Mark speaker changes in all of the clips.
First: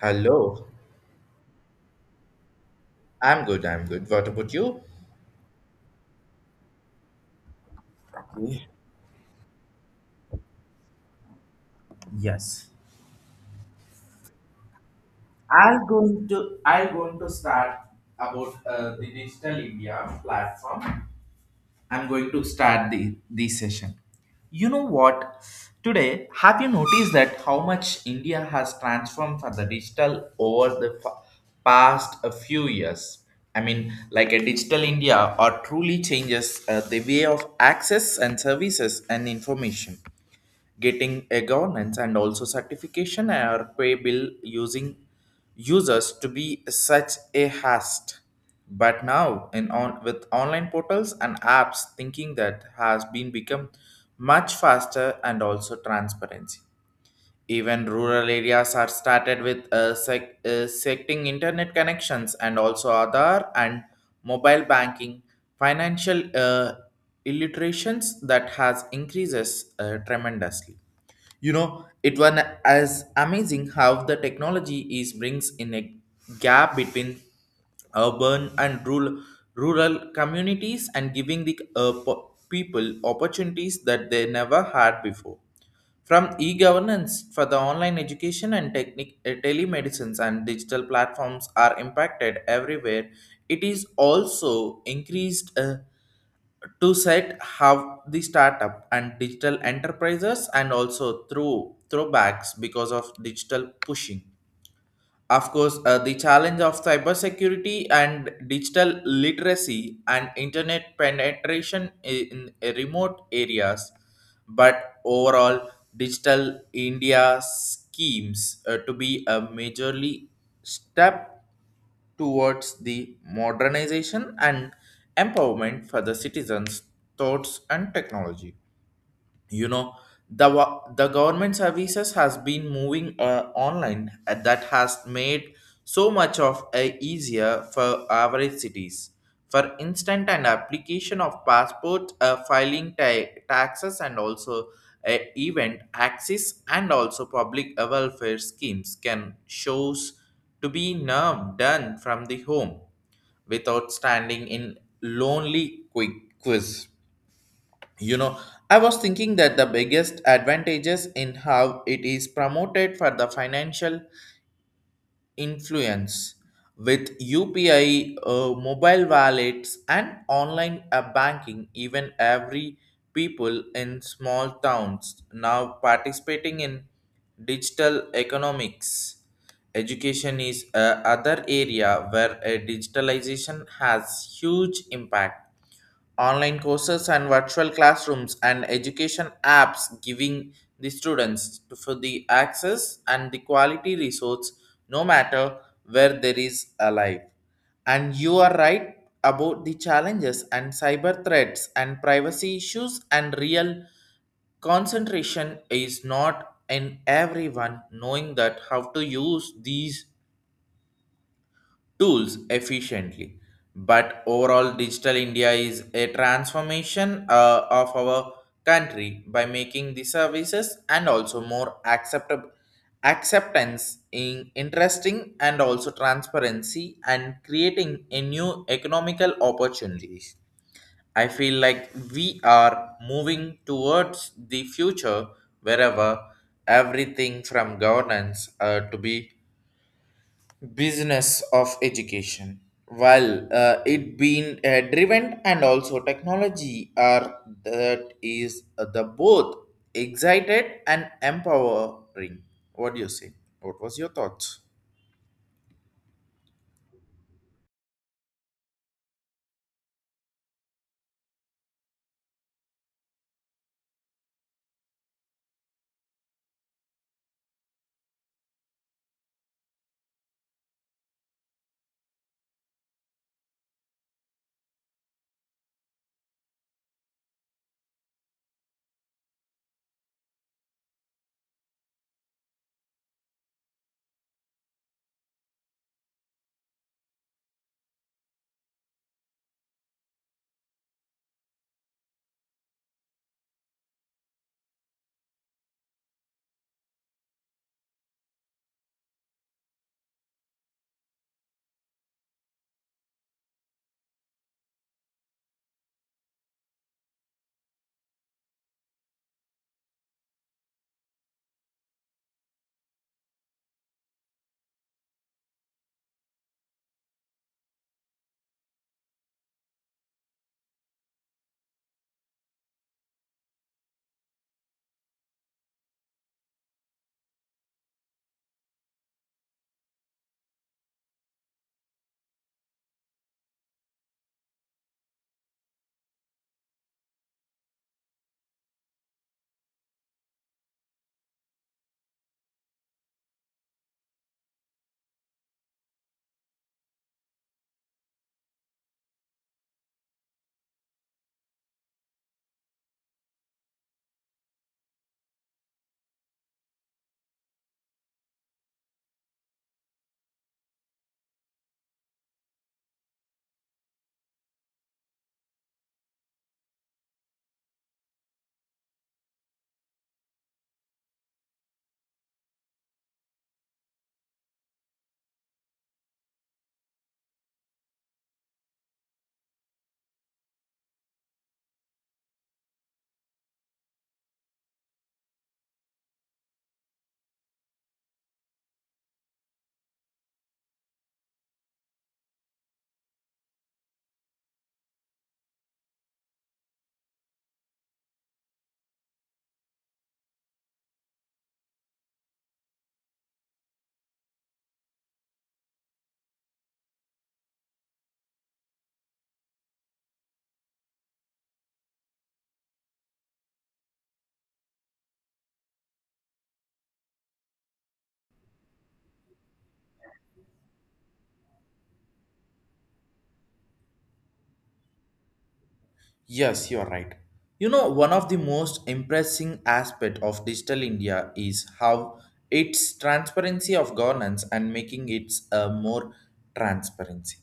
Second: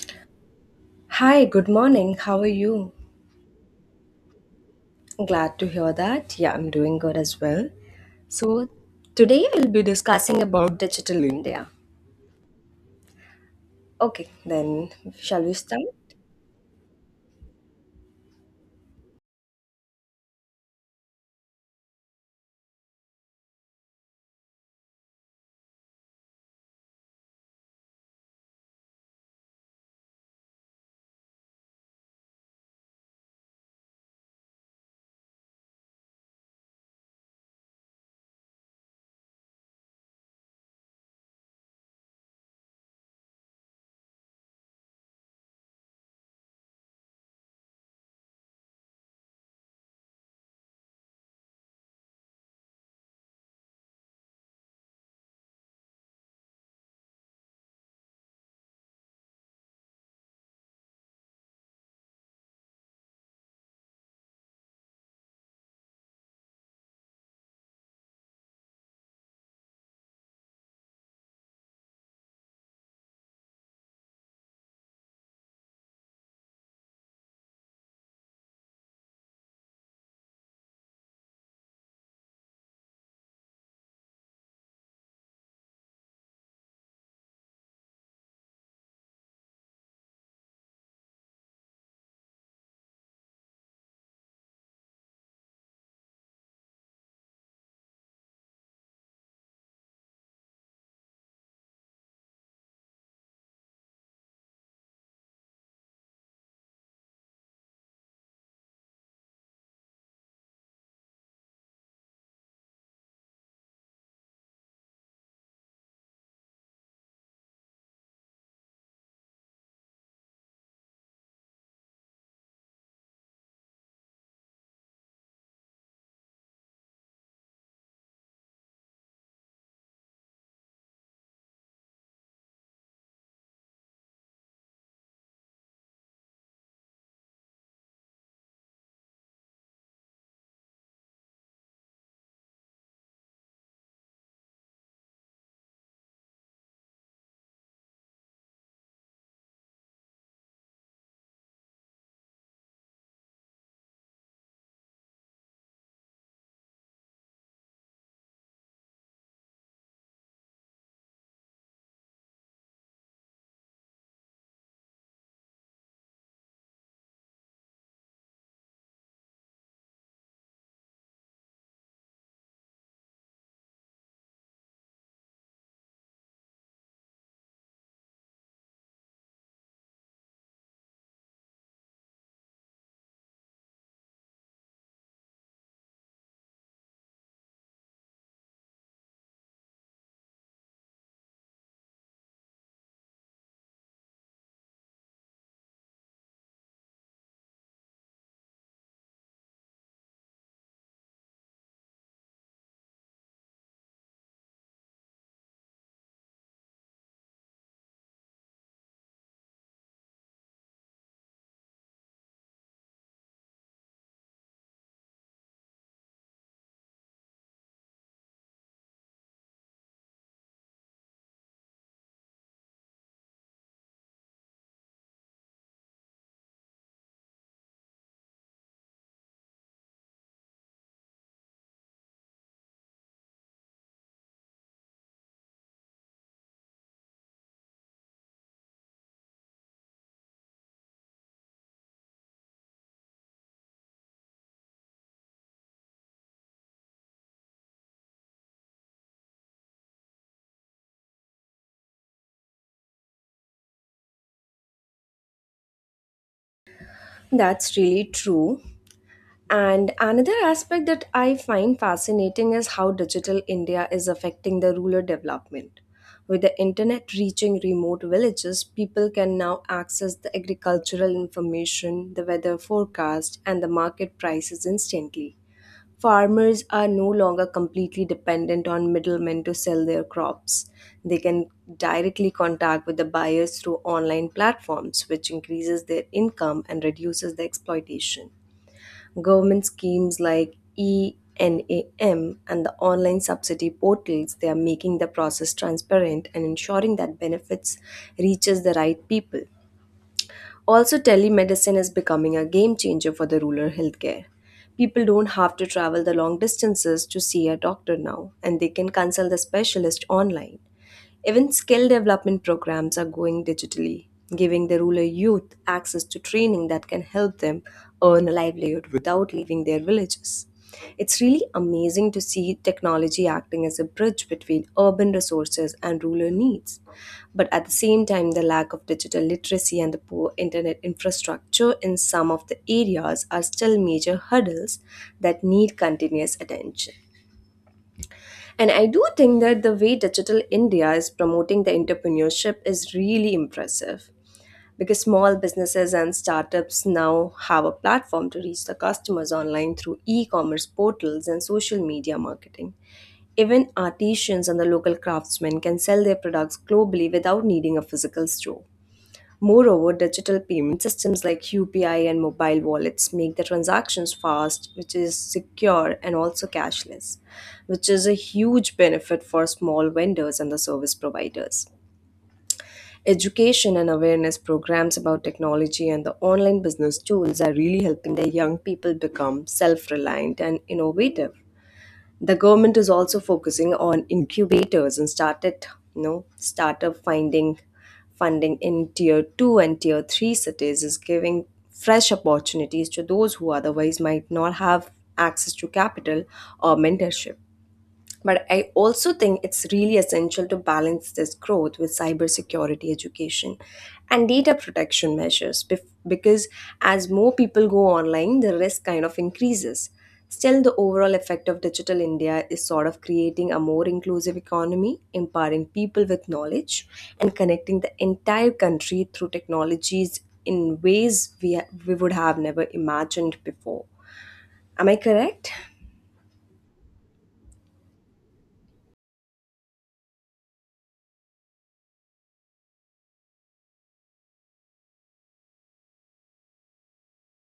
Speaker 1: Hello.
Speaker 2: Hi, good morning. How are you?
Speaker 1: I'm good. What about you?
Speaker 2: Glad to hear that. Yeah, I'm doing good as well.
Speaker 1: Okay.
Speaker 2: So, today I'll be discussing about digital India.
Speaker 1: Yes.
Speaker 2: Okay, then shall we start?
Speaker 1: I'm going to start about the Digital India platform. I'm going to start the this session. You know what? Today, have you noticed that how much India has transformed for the digital over the past a few years? I mean, like a digital India, or truly changes the way of access and services and information. Getting a governance and also certification or pay bill using users to be such a hast. But now in on with online portals and apps thinking that has been become much faster and also transparency. Even rural areas are started with secting internet connections and also Aadhaar and mobile banking. Financial illiterations that has increases tremendously. You know, it was as amazing how the technology is brings in a gap between urban and rural rural communities and giving the people opportunities that they never had before, from e-governance for the online education and telemedicines and digital platforms are impacted everywhere. It is also increased to set how the startup and digital enterprises and also through throwbacks because of digital pushing. Of course, the challenge of cybersecurity and digital literacy and internet penetration in remote areas, but overall, digital India schemes to be a majorly step towards the modernization and empowerment for the citizens' thoughts and technology. You know, the the government services has been moving online and that has made so much of a easier for average cities. For instance, an application of passport filing taxes and also event access and also public welfare schemes can shows to be now done from the home without standing in lonely quick quiz. You know, I was thinking that the biggest advantages in how it is promoted for the financial influence with UPI, mobile wallets, and online banking, even every people in small towns now participating in digital economics. Education is other area where digitalization has huge impact. Online courses and virtual classrooms and education apps giving the students for the access and the quality resource, no matter where there is a life. And you are right about the challenges and cyber threats and privacy issues and real concentration is not in everyone knowing that how to use these tools efficiently. But overall, Digital India is a transformation of our country by making the services and also more acceptable acceptance in interesting and also transparency and creating a new economical opportunities. I feel like we are moving towards the future, wherever everything from governance to be business of education, well it being driven and also technology are, that is the both excited and empowering. What do you say? What was your thoughts?
Speaker 2: That's really true. And another aspect that I find fascinating is how digital India is affecting the rural development. With the internet reaching remote villages, people can now access the agricultural information, the weather forecast, and the market prices instantly. Farmers are no longer completely dependent on middlemen to sell their crops. They can directly contact with the buyers through online platforms, which increases their income and reduces the exploitation. Government schemes like ENAM and the online subsidy portals, they are making the process transparent and ensuring that benefits reaches the right people. Also, telemedicine is becoming a game changer for the rural healthcare. People don't have to travel the long distances to see a doctor now, and they can consult the specialist online. Even skill development programs are going digitally, giving the rural youth access to training that can help them earn a livelihood without leaving their villages. It's really amazing to see technology acting as a bridge between urban resources and rural needs. But at the same time, the lack of digital literacy and the poor internet infrastructure in some of the areas are still major hurdles that need continuous attention. And I do think that the way Digital India is promoting the entrepreneurship is really impressive because small businesses and startups now have a platform to reach the customers online through e commerce portals and social media marketing. Even artisans and the local craftsmen can sell their products globally without needing a physical store. Moreover, digital payment systems like UPI and mobile wallets make the transactions fast, which is secure and also cashless, which is a huge benefit for small vendors and the service providers. Education and awareness programs about technology and the online business tools are really helping the young people become self reliant and innovative. The government is also focusing on incubators and started, you know, startup finding funding in tier two and tier three cities is giving fresh opportunities to those who otherwise might not have access to capital or mentorship. But I also think it's really essential to balance this growth with cybersecurity education and data protection measures because as more people go online, the risk kind of increases. Still, the overall effect of Digital India is sort of creating a more inclusive economy, empowering people with knowledge, and connecting the entire country through technologies in ways we would have never imagined before. Am I correct?
Speaker 1: Yes, you are right. You know, one of the most impressing aspect of digital India is how its transparency of governance and making it a more transparency.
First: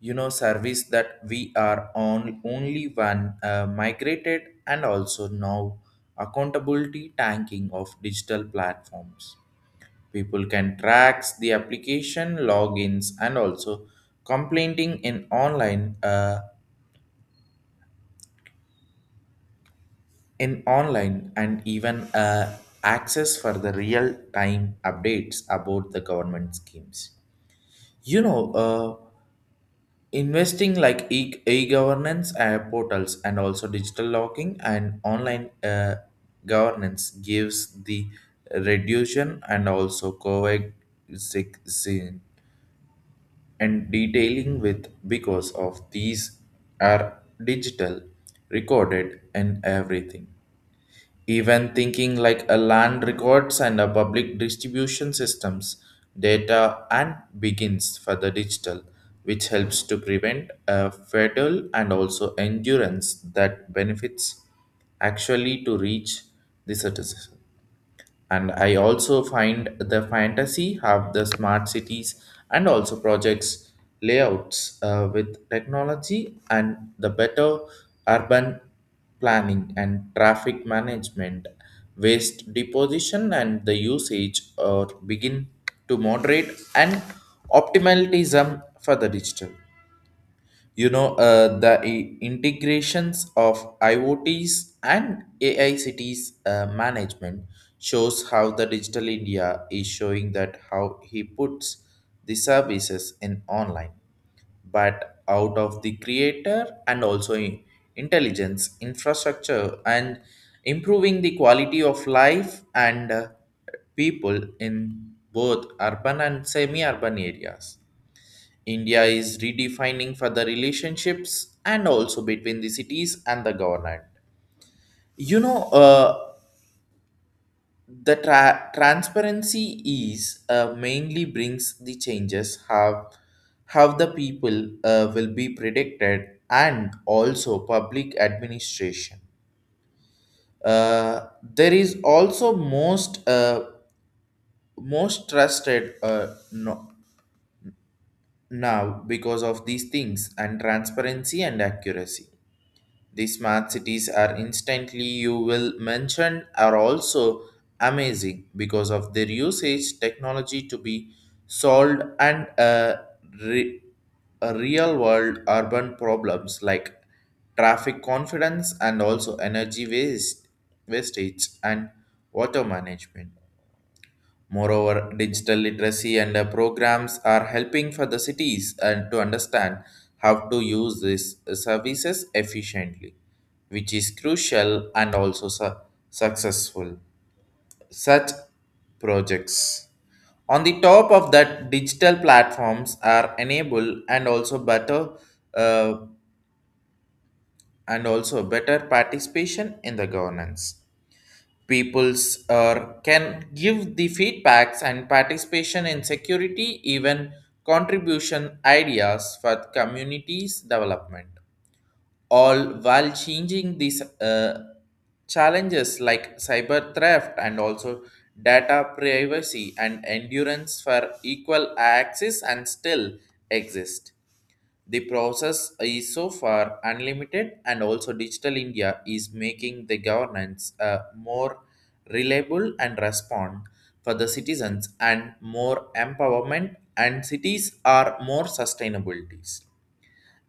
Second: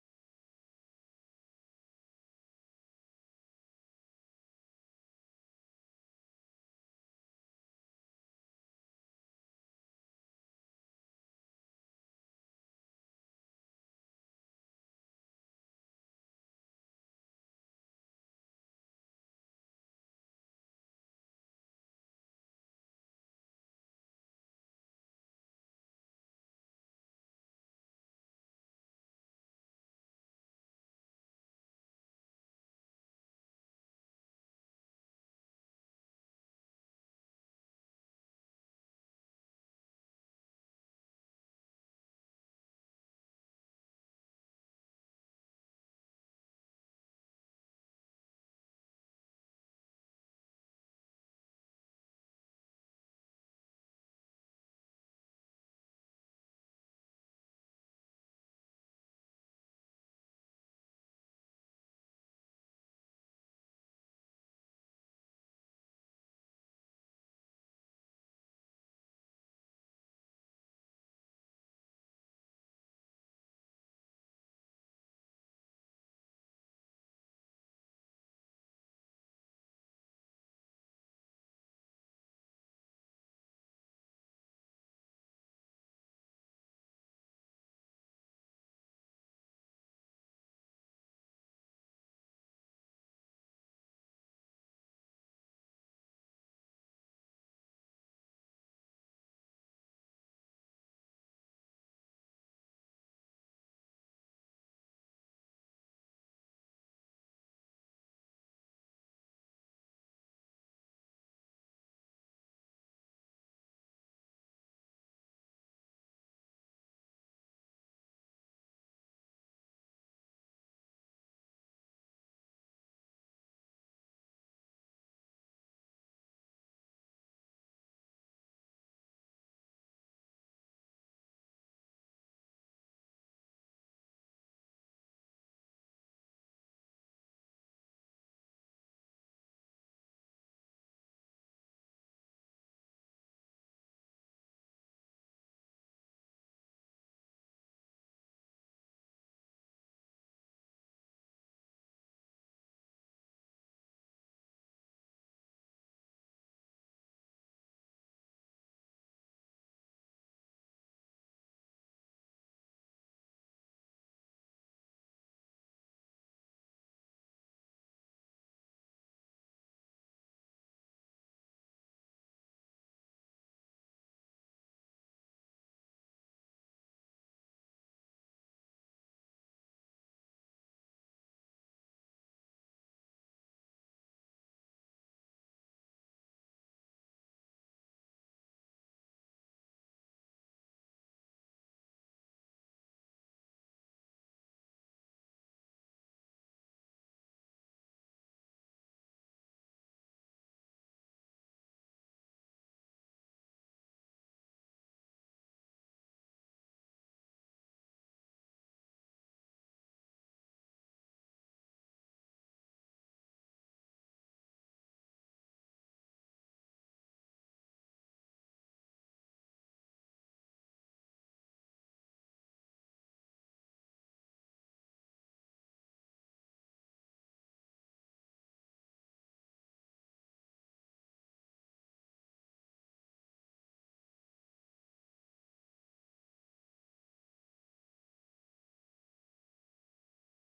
Speaker 1: You know, service that we are on only one migrated and also now accountability tanking of digital platforms. People can track the application logins and also complaining in online in online and even access for the real time updates about the government schemes. You know, uh, investing like e-governance portals and also digital locking and online governance gives the reduction and also coexistence and detailing with because of these are digital recorded and everything. Even thinking like a land records and a public distribution systems data and begins for the digital, which helps to prevent a fatal and also endurance that benefits actually to reach the citizen. And I also find the fantasy have the smart cities and also projects layouts with technology and the better urban planning and traffic management, waste deposition and the usage or begin to moderate and optimalism for the digital. You know, the integrations of IoTs and AI cities management shows how the digital India is showing that how he puts the services in online, but out of the creator and also intelligence infrastructure and improving the quality of life and people in both urban and semi urban areas. India is redefining for the relationships and also between the cities and the government. You know, the transparency is mainly brings the changes have how the people will be predicted and also public administration. There is also most most trusted no, now because of these things and transparency and accuracy. The smart cities are instantly you will mention are also amazing because of their usage technology to be solved and re- real world urban problems like traffic confidence and also energy waste wastage and water management. Moreover, digital literacy and programs are helping for the cities and to understand how to use these services efficiently, which is crucial and also successful. Such projects. On the top of that, digital platforms are enable and also uh, better participation in the governance. Peoples can give the feedbacks and participation in security, even contribution ideas for communities development, all while changing these challenges like cyber theft and also data privacy and endurance for equal access and still exist. The process is so far unlimited, and also Digital India is making the governance more reliable and respond for the citizens and more empowerment and cities are more sustainabilities.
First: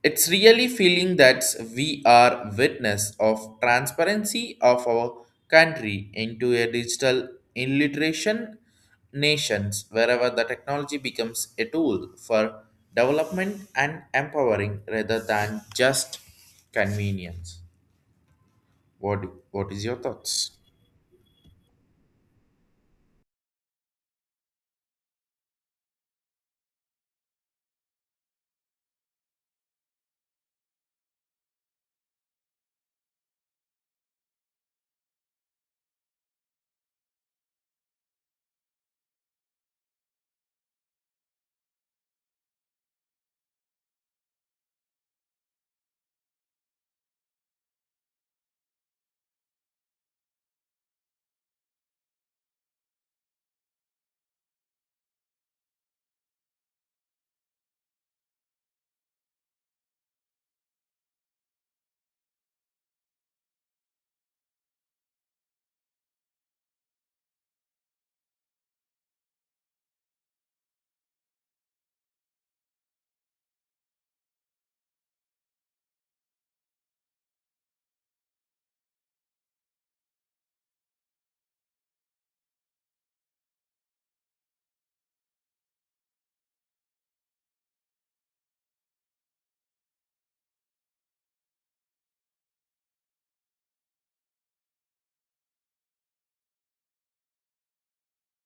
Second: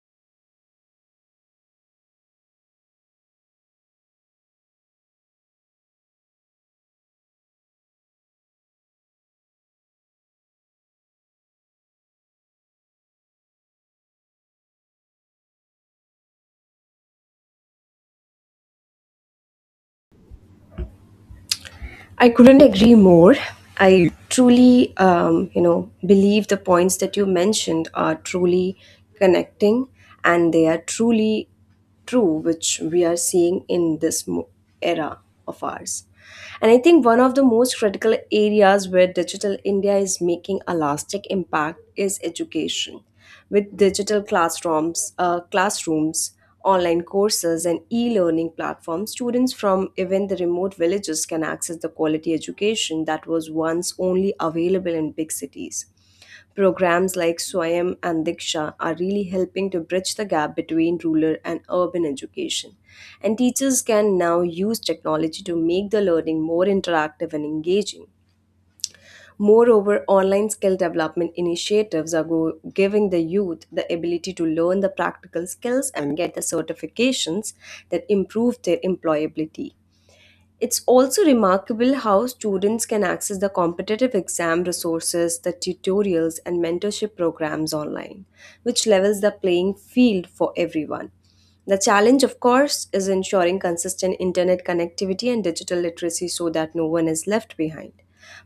Speaker 1: It's really feeling that we are witness of transparency of our country into a digital illiteration nations wherever the technology becomes a tool for development and empowering rather than just convenience. What is your thoughts?
Speaker 2: I couldn't agree more. I truly believe the points that you mentioned are truly connecting and they are truly true, which we are seeing in this era of ours. And I think one of the most critical areas where Digital India is making a lasting impact is education. With digital classrooms, online courses, and e-learning platforms, students from even the remote villages can access the quality education that was once only available in big cities. Programs like Swayam and Diksha are really helping to bridge the gap between rural and urban education. And teachers can now use technology to make the learning more interactive and engaging. Moreover, online skill development initiatives are giving the youth the ability to learn the practical skills and get the certifications that improve their employability. It's also remarkable how students can access the competitive exam resources, the tutorials, and mentorship programs online, which levels the playing field for everyone. The challenge, of course, is ensuring consistent internet connectivity and digital literacy so that no one is left behind.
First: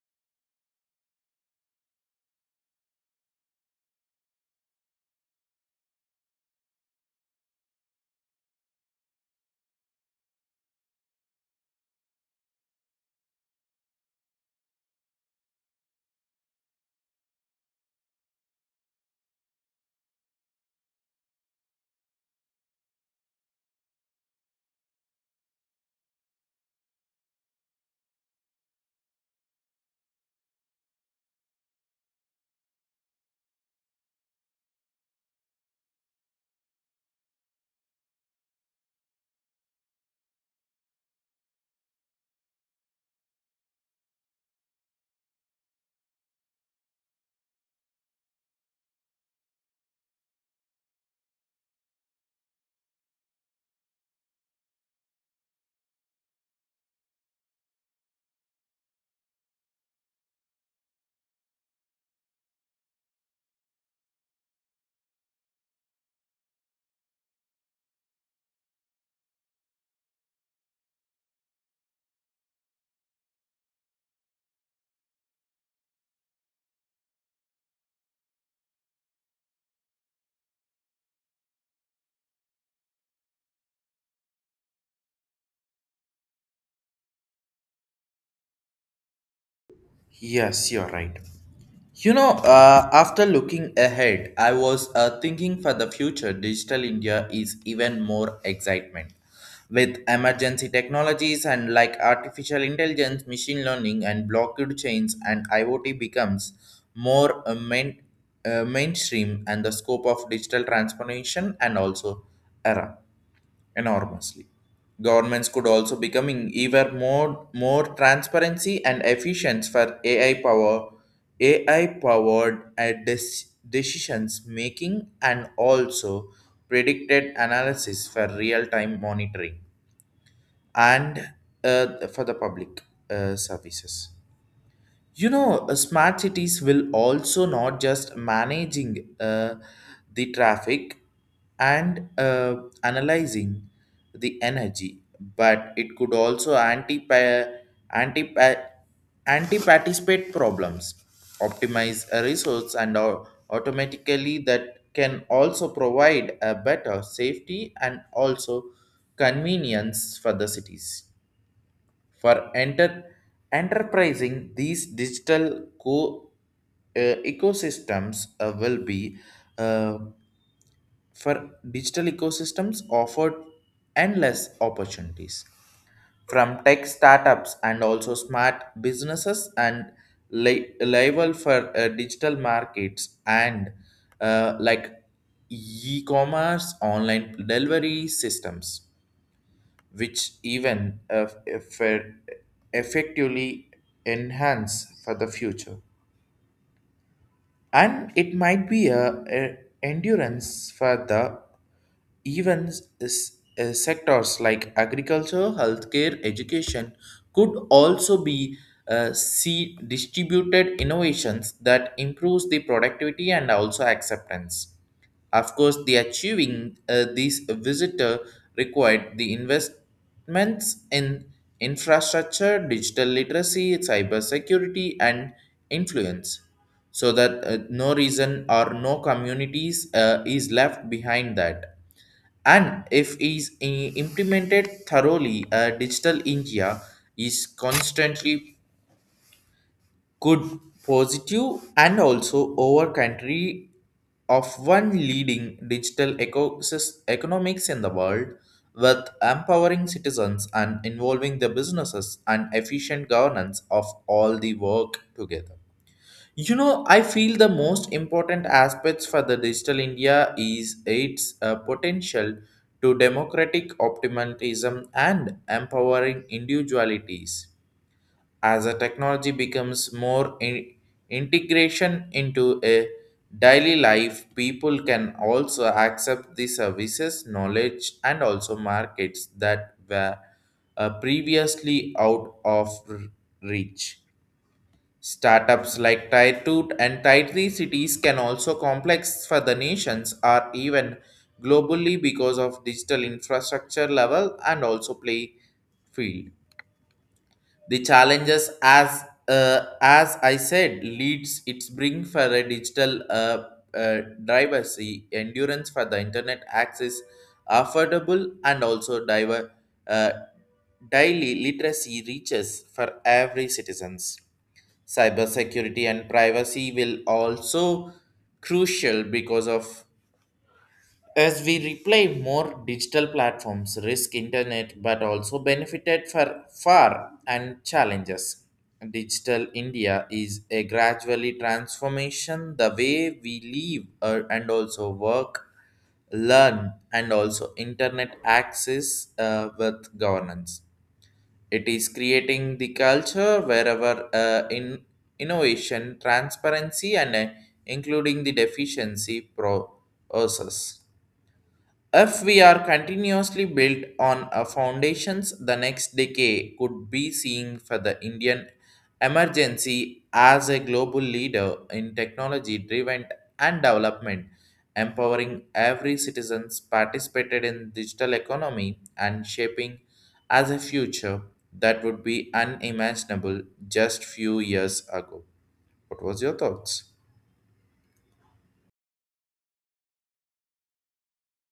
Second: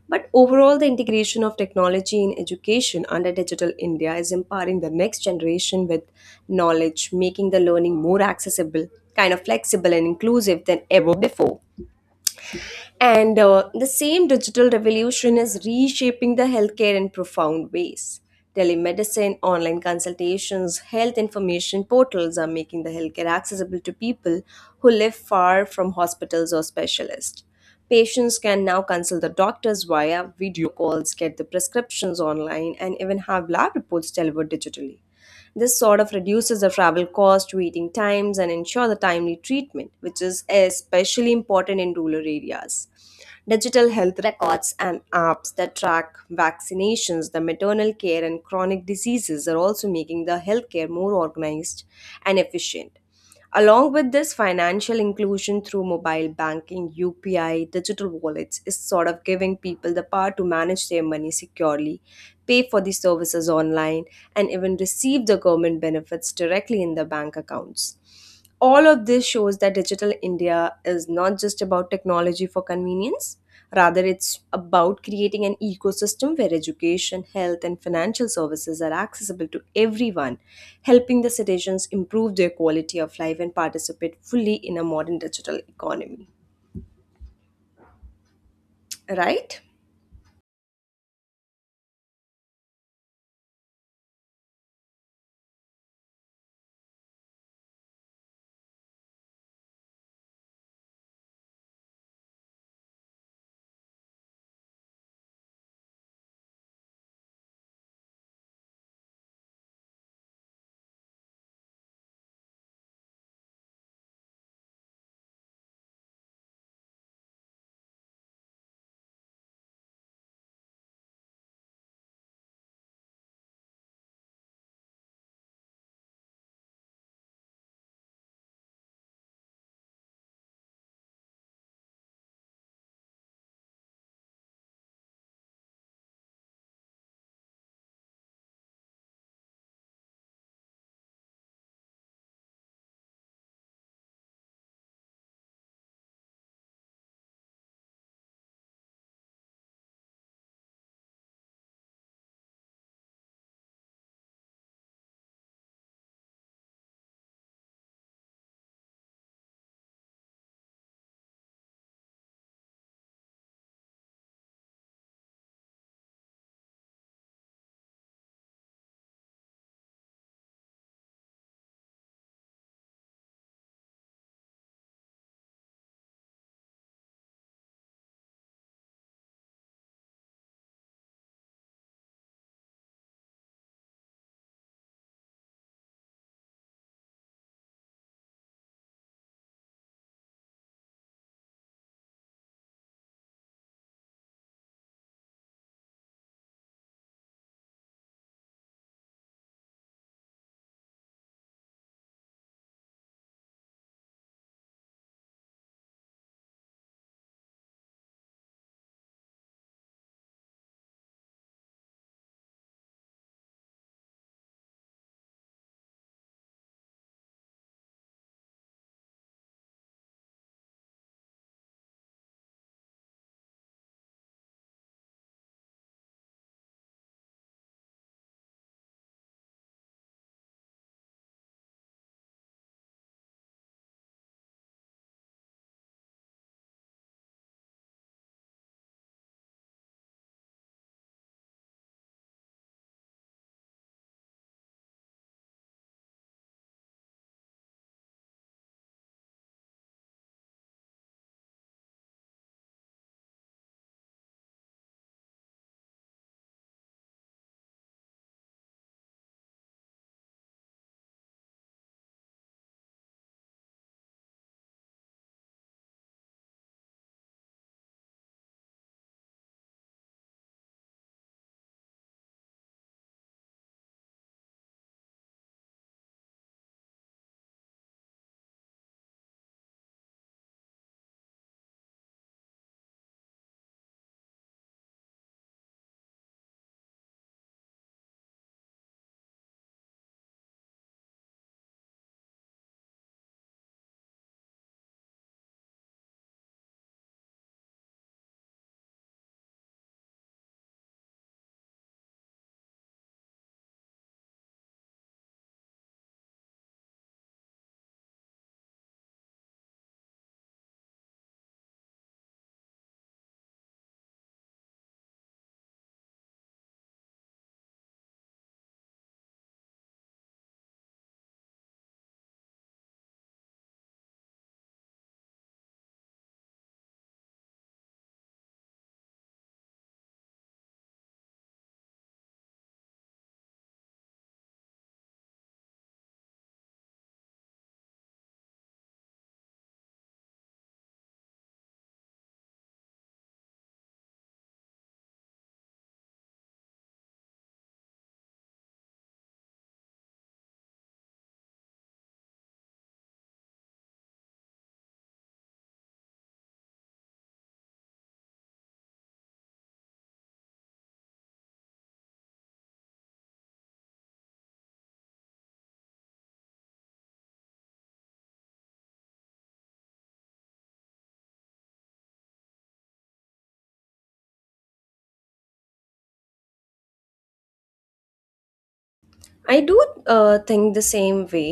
Speaker 2: But overall, the integration of technology in education under Digital India is empowering the next generation with knowledge, making the learning more accessible, kind of flexible, and inclusive than ever before. And the same digital revolution is reshaping the healthcare in profound ways. Telemedicine, online consultations, health information portals are making the healthcare accessible to people who live far from hospitals or specialists. Patients can now consult the doctors via video calls, get the prescriptions online, and even have lab reports delivered digitally. This sort of reduces the travel cost, waiting times, and ensure the timely treatment, which is especially important in rural areas. Digital health records and apps that track vaccinations, the maternal care, and chronic diseases are also making the healthcare more organized and efficient. Along with this, financial inclusion through mobile banking, UPI, digital wallets is sort of giving people the power to manage their money securely, pay for the services online, and even receive the government benefits directly in their bank accounts. All of this shows that digital india is not just about technology for convenience, rather it's about creating an ecosystem where education health and financial services are accessible to everyone, helping the citizens improve their quality of life and participate fully in a modern digital economy. Right.
Speaker 1: Yes, you're right. You know, after looking ahead, I was thinking for the future, digital India is even more excitement. With emergency technologies and like artificial intelligence, machine learning, and blockchain chains, and IoT becomes more mainstream, and the scope of digital transformation and also era enormously. Governments could also becoming even more transparency and efficient for AI powered at decisions making and also predicted analysis for real time monitoring and for the public services. You know, smart cities will also not just managing the traffic and analyzing the energy, but it could also anti anti participate problems, optimize a resource, and automatically that can also provide a better safety and also convenience for the cities. For enter, Enterprising, these digital co uh, ecosystems will be uh, for digital ecosystems offered endless opportunities from tech startups and also smart businesses and liable for digital markets and like e-commerce online delivery systems which even if effectively enhance for the future. And it might be a endurance for the even sectors like agriculture, healthcare, education could also be see distributed innovations that improves the productivity and also acceptance. Of course, the achieving these visitor required the investments in infrastructure, digital literacy, cybersecurity, and influence, so that no reason or no communities is left behind that. And if is implemented thoroughly, Digital India is constantly good positive and also over country of one leading digital economics in the world with empowering citizens and involving the businesses and efficient governance of all the work together. You know, I feel the most important aspects for the digital India is its potential to democratic optimism and empowering individualities. As a technology becomes more integration into a daily life, people can also accept the services knowledge and also markets that were previously out of reach. Startups like tier 2 and tier 3 cities can also complex for the nations or even globally because of digital infrastructure level and also play field. The challenges as I said leads its bring for a digital diversity endurance for the internet access affordable and also diver uh, daily literacy reaches for every citizens. Cybersecurity and privacy will also crucial because of as we replay more digital platforms, risk internet, but also benefited for far and challenges. Digital India is a gradually transformation the way we live and also work, learn, and also internet access with governance. It is creating the culture wherever in innovation, transparency, and including the deficiency process. If we are continuously built on our foundations, the next decade could be seeing for the Indian emergency as a global leader in technology driven and development, empowering every citizen's participated in digital economy and shaping as a future that would be unimaginable just few years ago. What was your thoughts?
Speaker 2: I do think the same way.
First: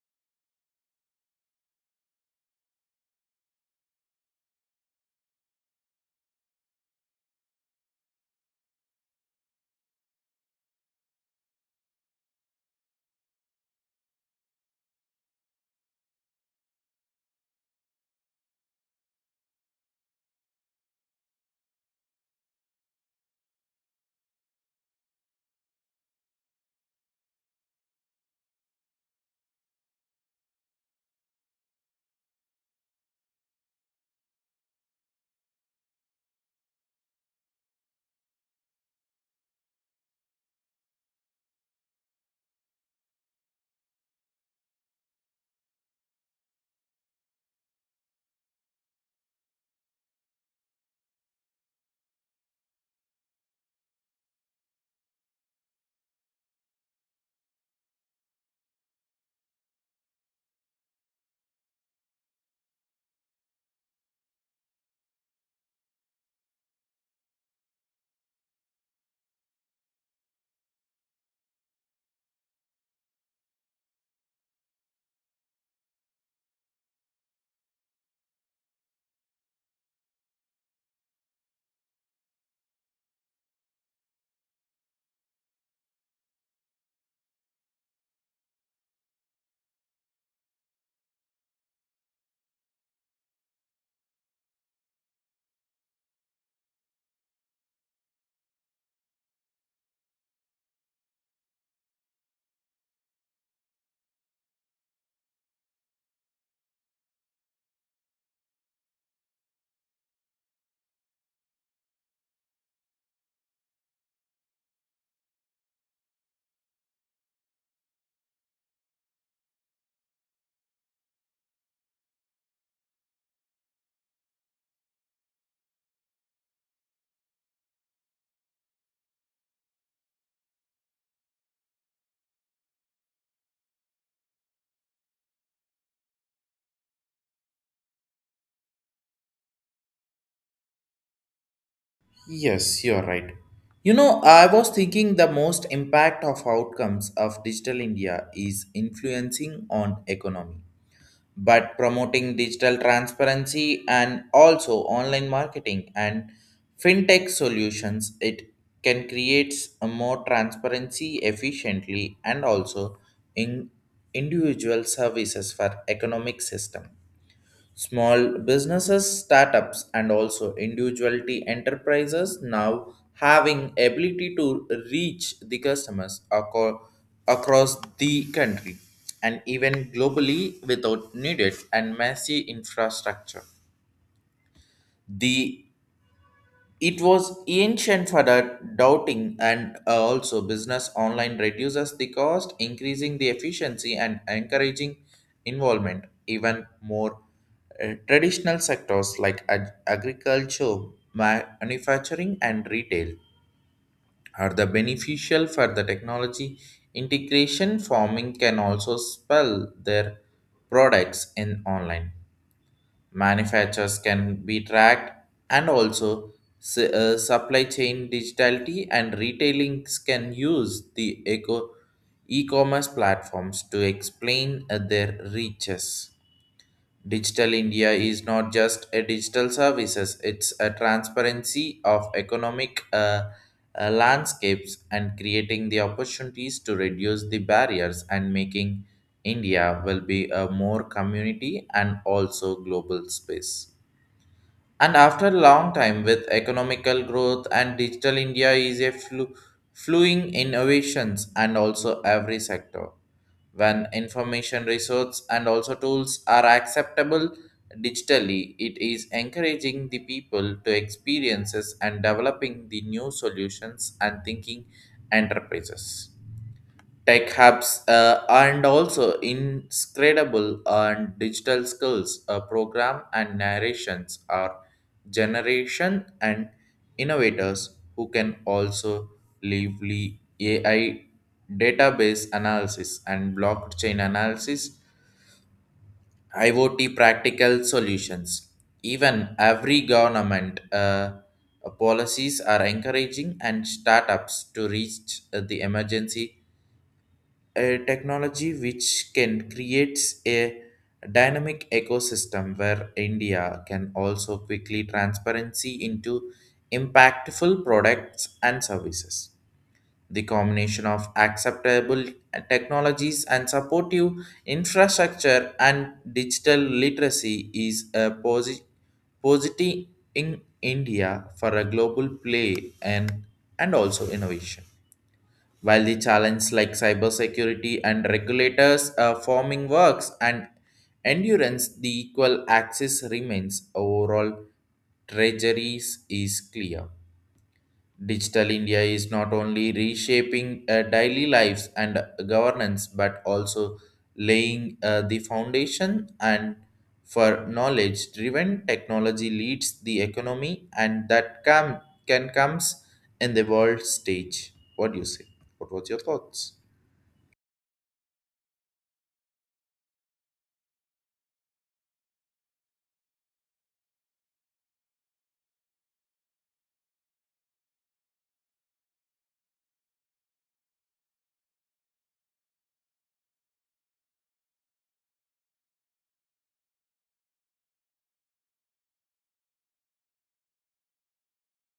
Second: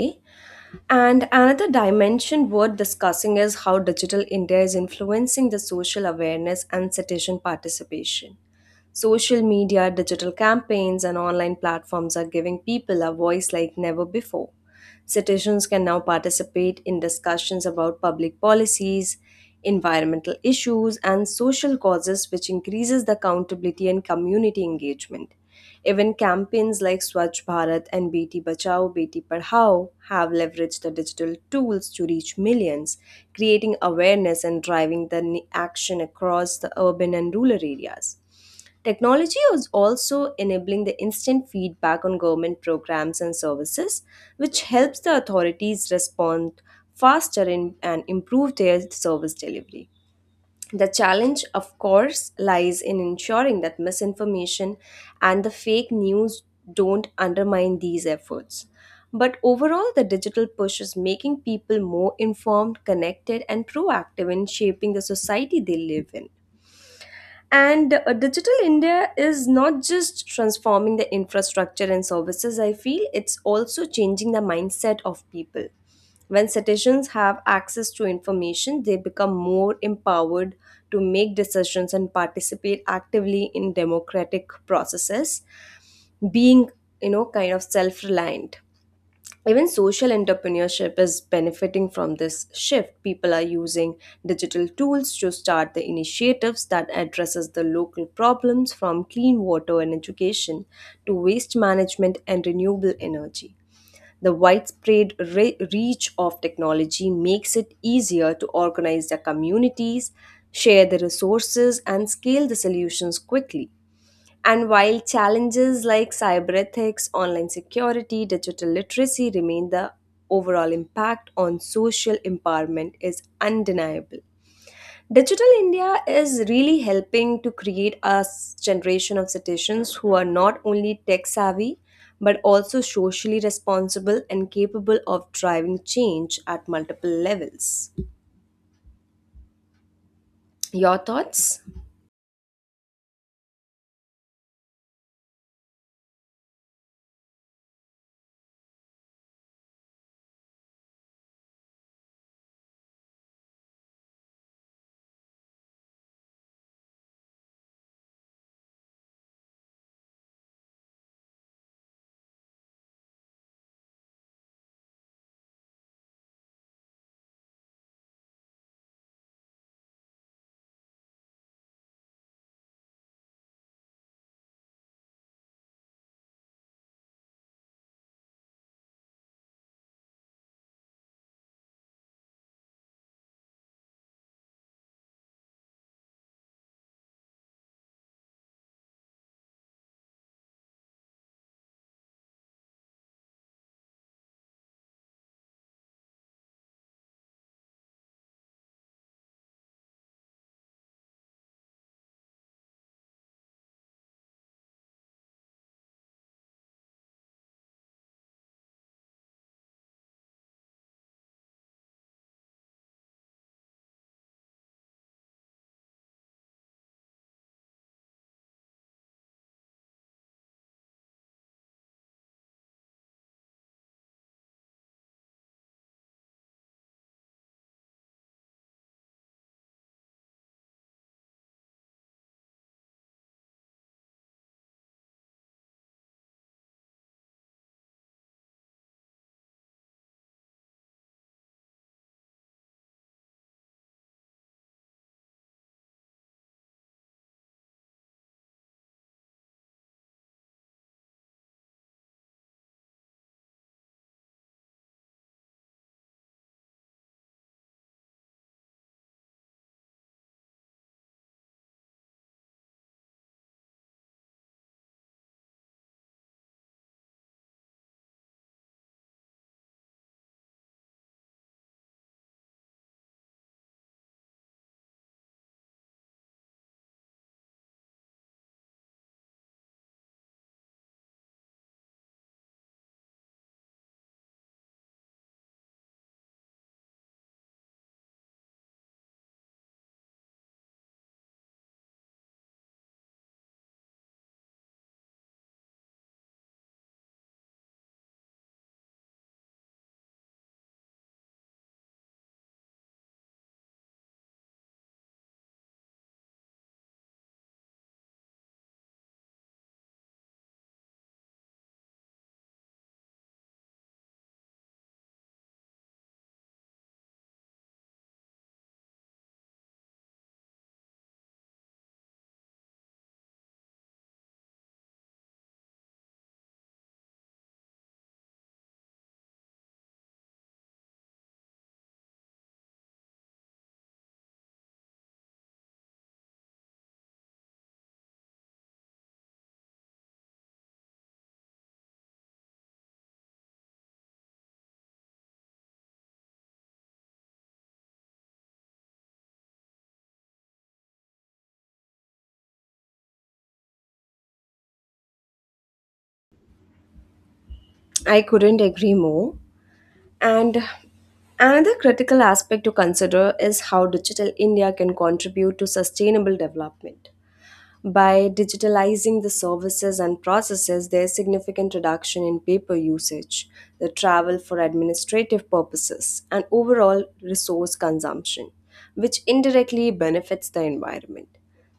Speaker 2: And another dimension worth discussing is how digital India is influencing the social awareness and citizen participation. Social media, digital campaigns, and online platforms are giving people a voice like never before. Citizens can now participate in discussions about public policies, environmental issues, and social causes, which increases the accountability and community engagement. Even campaigns like Swachh Bharat and Beti Bachao Beti Padhao have leveraged the digital tools to reach millions, creating awareness and driving the action across the urban and rural areas. Technology is also enabling the instant feedback on government programs and services, which helps the authorities respond faster in, and improve their service delivery. The challenge, of course, lies in ensuring that misinformation and the fake news don't undermine these efforts. But overall, the digital push is making people more informed, connected, and proactive in shaping the society they live in. And Digital India is not just transforming the infrastructure and services, I feel, it's also changing the mindset of people. When citizens have access to information, they become more empowered to make decisions and participate actively in democratic processes, being, kind of self reliant. Even social entrepreneurship is benefiting from this shift. People are using digital tools to start the initiatives that addresses the local problems from clean water and education to waste management and renewable energy. The widespread reach of technology makes it easier to organize their communities, share the resources, and scale the solutions quickly. And while challenges like cyberethics, online security, digital literacy remain, the overall impact on social empowerment is undeniable. Digital India is really helping to create a generation of citizens who are not only tech savvy but also socially responsible and capable of driving change at multiple levels. Your thoughts?
Speaker 1: Yes, you're right. You know, I was thinking the most impact of outcomes of digital India is influencing on economy, but promoting digital transparency and also online marketing and fintech solutions, it can create a more transparency efficiently and also in individual services for economic system. Small businesses, startups, and also individuality enterprises now having ability to reach the customers across the country and even globally without needed and massive infrastructure. The It was ancient for the doubting and also business online reduces the cost, increasing the efficiency and encouraging involvement. Even more traditional sectors like agriculture, manufacturing, and retail are the beneficial for the technology integration. Farming can also sell their products in online, manufacturers can be tracked and also supply chain digitality, and retailings can use the e-commerce platforms to explain their reaches. Digital India is not just a digital services, it's a transparency of economic landscapes and creating the opportunities to reduce the barriers and making India will be a more community and also global space. And after a long time with economical growth, and digital India is a flowing innovations and also every sector. When information resources and also tools are acceptable digitally, it is encouraging the people to experiences and developing the new solutions and thinking enterprises, tech hubs, and also incredible and digital skills program and narrations are generation and innovators who can also lively ai, database analysis and blockchain analysis, iot practical solutions. Even every government policies are encouraging and startups to reach the emergency, a technology which can creates a dynamic ecosystem where India can also quickly transparency into impactful products and services. The combination of acceptable technologies and supportive infrastructure and digital literacy is a positive in India for a global play and, also innovation. While the challenges like cybersecurity and regulators forming works and endurance, the equal access remains. Overall, treasuries is clear. Digital India is not only reshaping daily lives and governance, but also laying the foundation and for knowledge-driven technology leads the economy, and that comes in the world stage. What do you say? What was your thoughts?
Speaker 2: I couldn't agree more. And another critical aspect to consider is how digital India can contribute to sustainable development. By digitalizing the services and processes, there's significant reduction in paper usage, the travel for administrative purposes, and overall resource consumption, which indirectly benefits the environment.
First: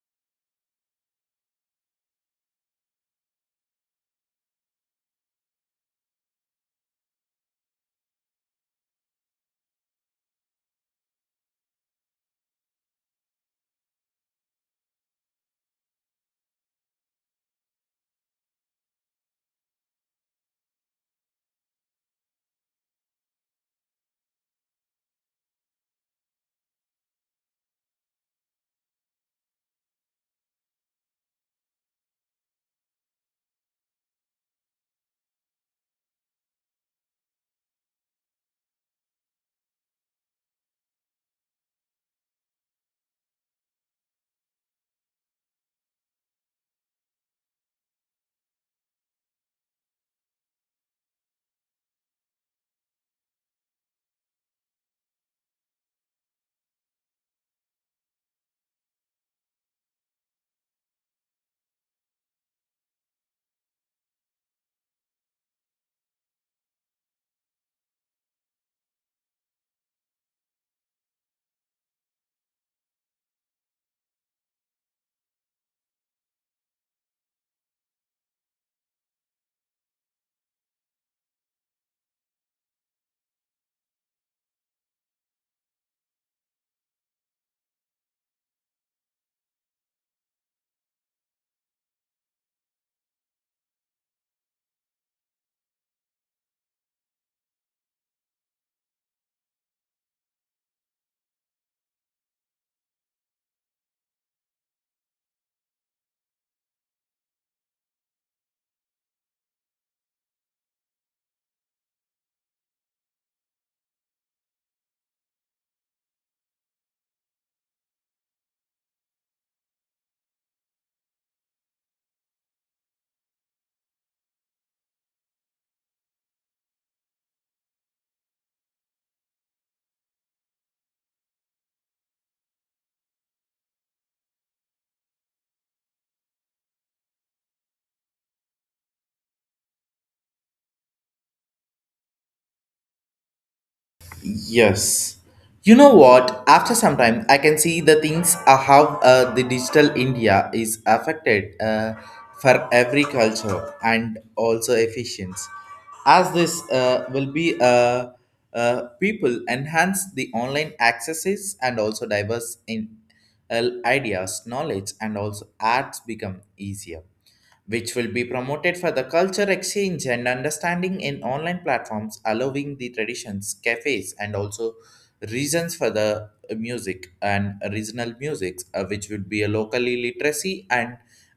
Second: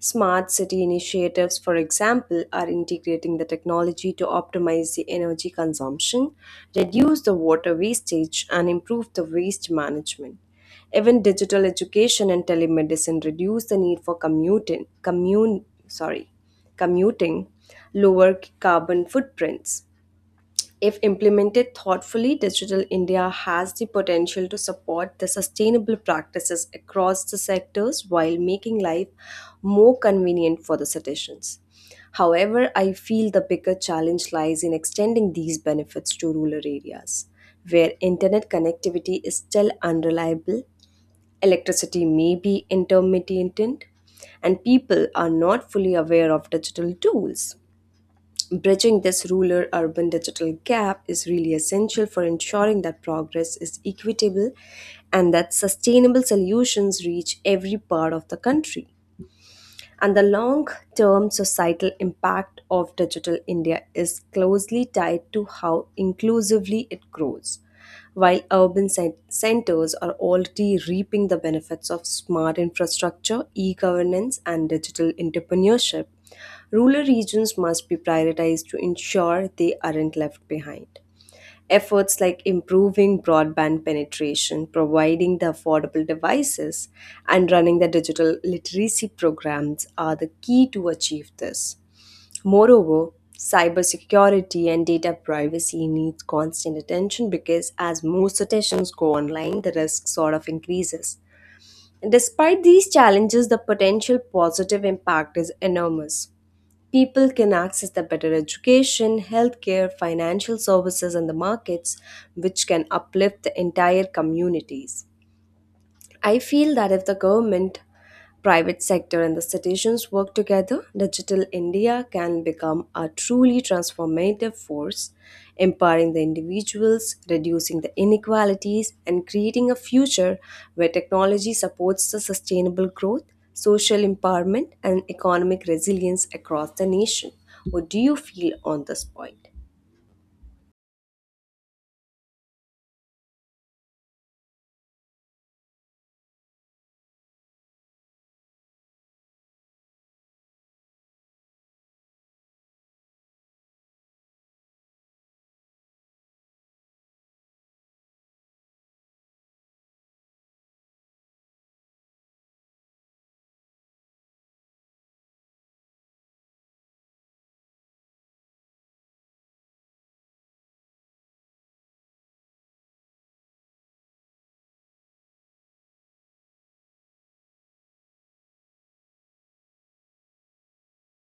Speaker 2: Smart city initiatives, for example, are integrating the technology to optimize the energy consumption, reduce the water wastage, and improve the waste management. Even digital education and telemedicine reduce the need for commuting, lower carbon footprints. If implemented thoughtfully, Digital India has the potential to support the sustainable practices across the sectors while making life more convenient for the citizens. However, I feel the bigger challenge lies in extending these benefits to rural areas, where internet connectivity is still unreliable, electricity may be intermittent, and people are not fully aware of digital tools. Bridging this rural urban digital gap is really essential for ensuring that progress is equitable and that sustainable solutions reach every part of the country, and the long term societal impact of Digital India is closely tied to how inclusively it grows. While urban centers are already reaping the benefits of smart infrastructure, e governance, and digital entrepreneurship, rural regions must be prioritized to ensure they aren't left behind. Efforts like improving broadband penetration, providing the affordable devices, and running the digital literacy programs are the key to achieve this. Moreover, cybersecurity and data privacy needs constant attention because as more sessions go online, the risk sort of increases. Despite these challenges, the potential positive impact is enormous. People can access the better education, healthcare, financial services, and the markets, which can uplift the entire communities. I feel that if the government, private sector, and the citizens work together, Digital India can become a truly transformative force, empowering the individuals, reducing the inequalities, and creating a future where technology supports the sustainable growth, social empowerment, and economic resilience across the nation. What do you feel on this point?
Speaker 1: Yes. You know what? After some time, I can see the things how the digital India is affected for every culture and also efficiency. As this will be people enhance the online accesses and also diverse in ideas, knowledge, and also arts become easier, which will be promoted for the culture exchange and understanding in online platforms, allowing the traditions, cafes, and also reasons for the music and regional musics, which would be a locally literacy and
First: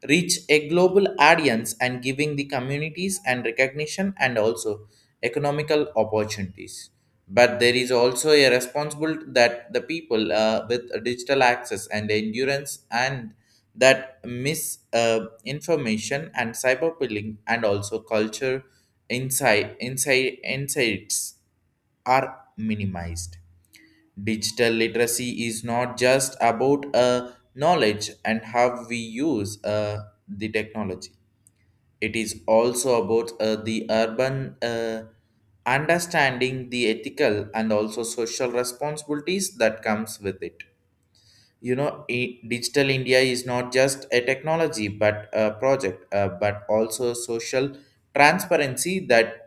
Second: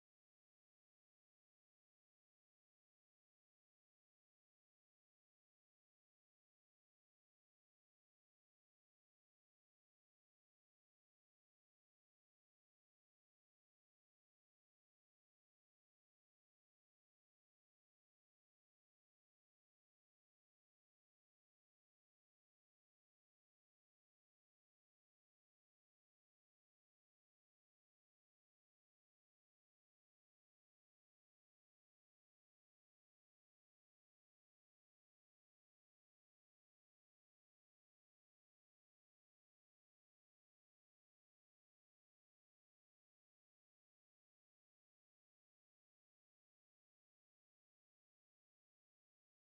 Speaker 1: reach a global audience and giving the communities and recognition and also economical opportunities. But there is also a responsible that the people with digital access and endurance, and that misinformation and cyberbullying and also culture insights are minimized. Digital literacy is not just about knowledge and how we use the technology. It is also about the urban understanding the ethical and also social responsibilities that comes with it, you know. Digital india is not just a technology but a project, but also social transparency that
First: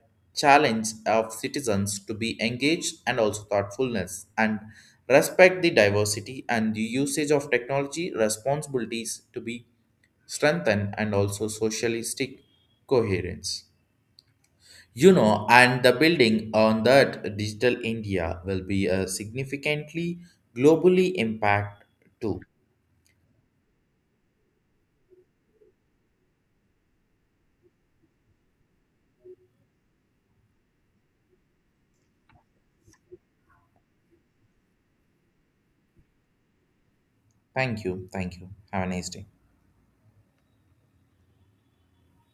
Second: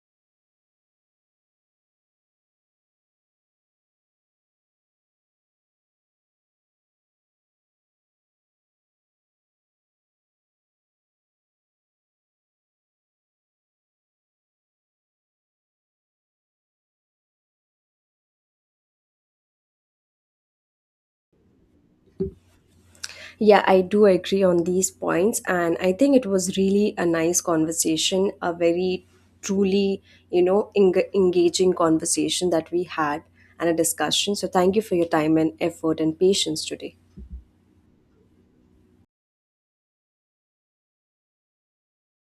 Speaker 1: challenge of citizens to be engaged and also thoughtfulness and respect the diversity, and the usage of technology responsibilities to be strengthened and also socialistic coherence, you know. And the building on that, digital india will be a significantly globally impact too.
Speaker 2: Yeah, I do agree on these points. And I think it was really a nice conversation, a very truly, you know, eng- engaging conversation that we had and a discussion. So thank you for your time and effort and patience today.
Speaker 1: Thank you. Thank you. Have a nice day.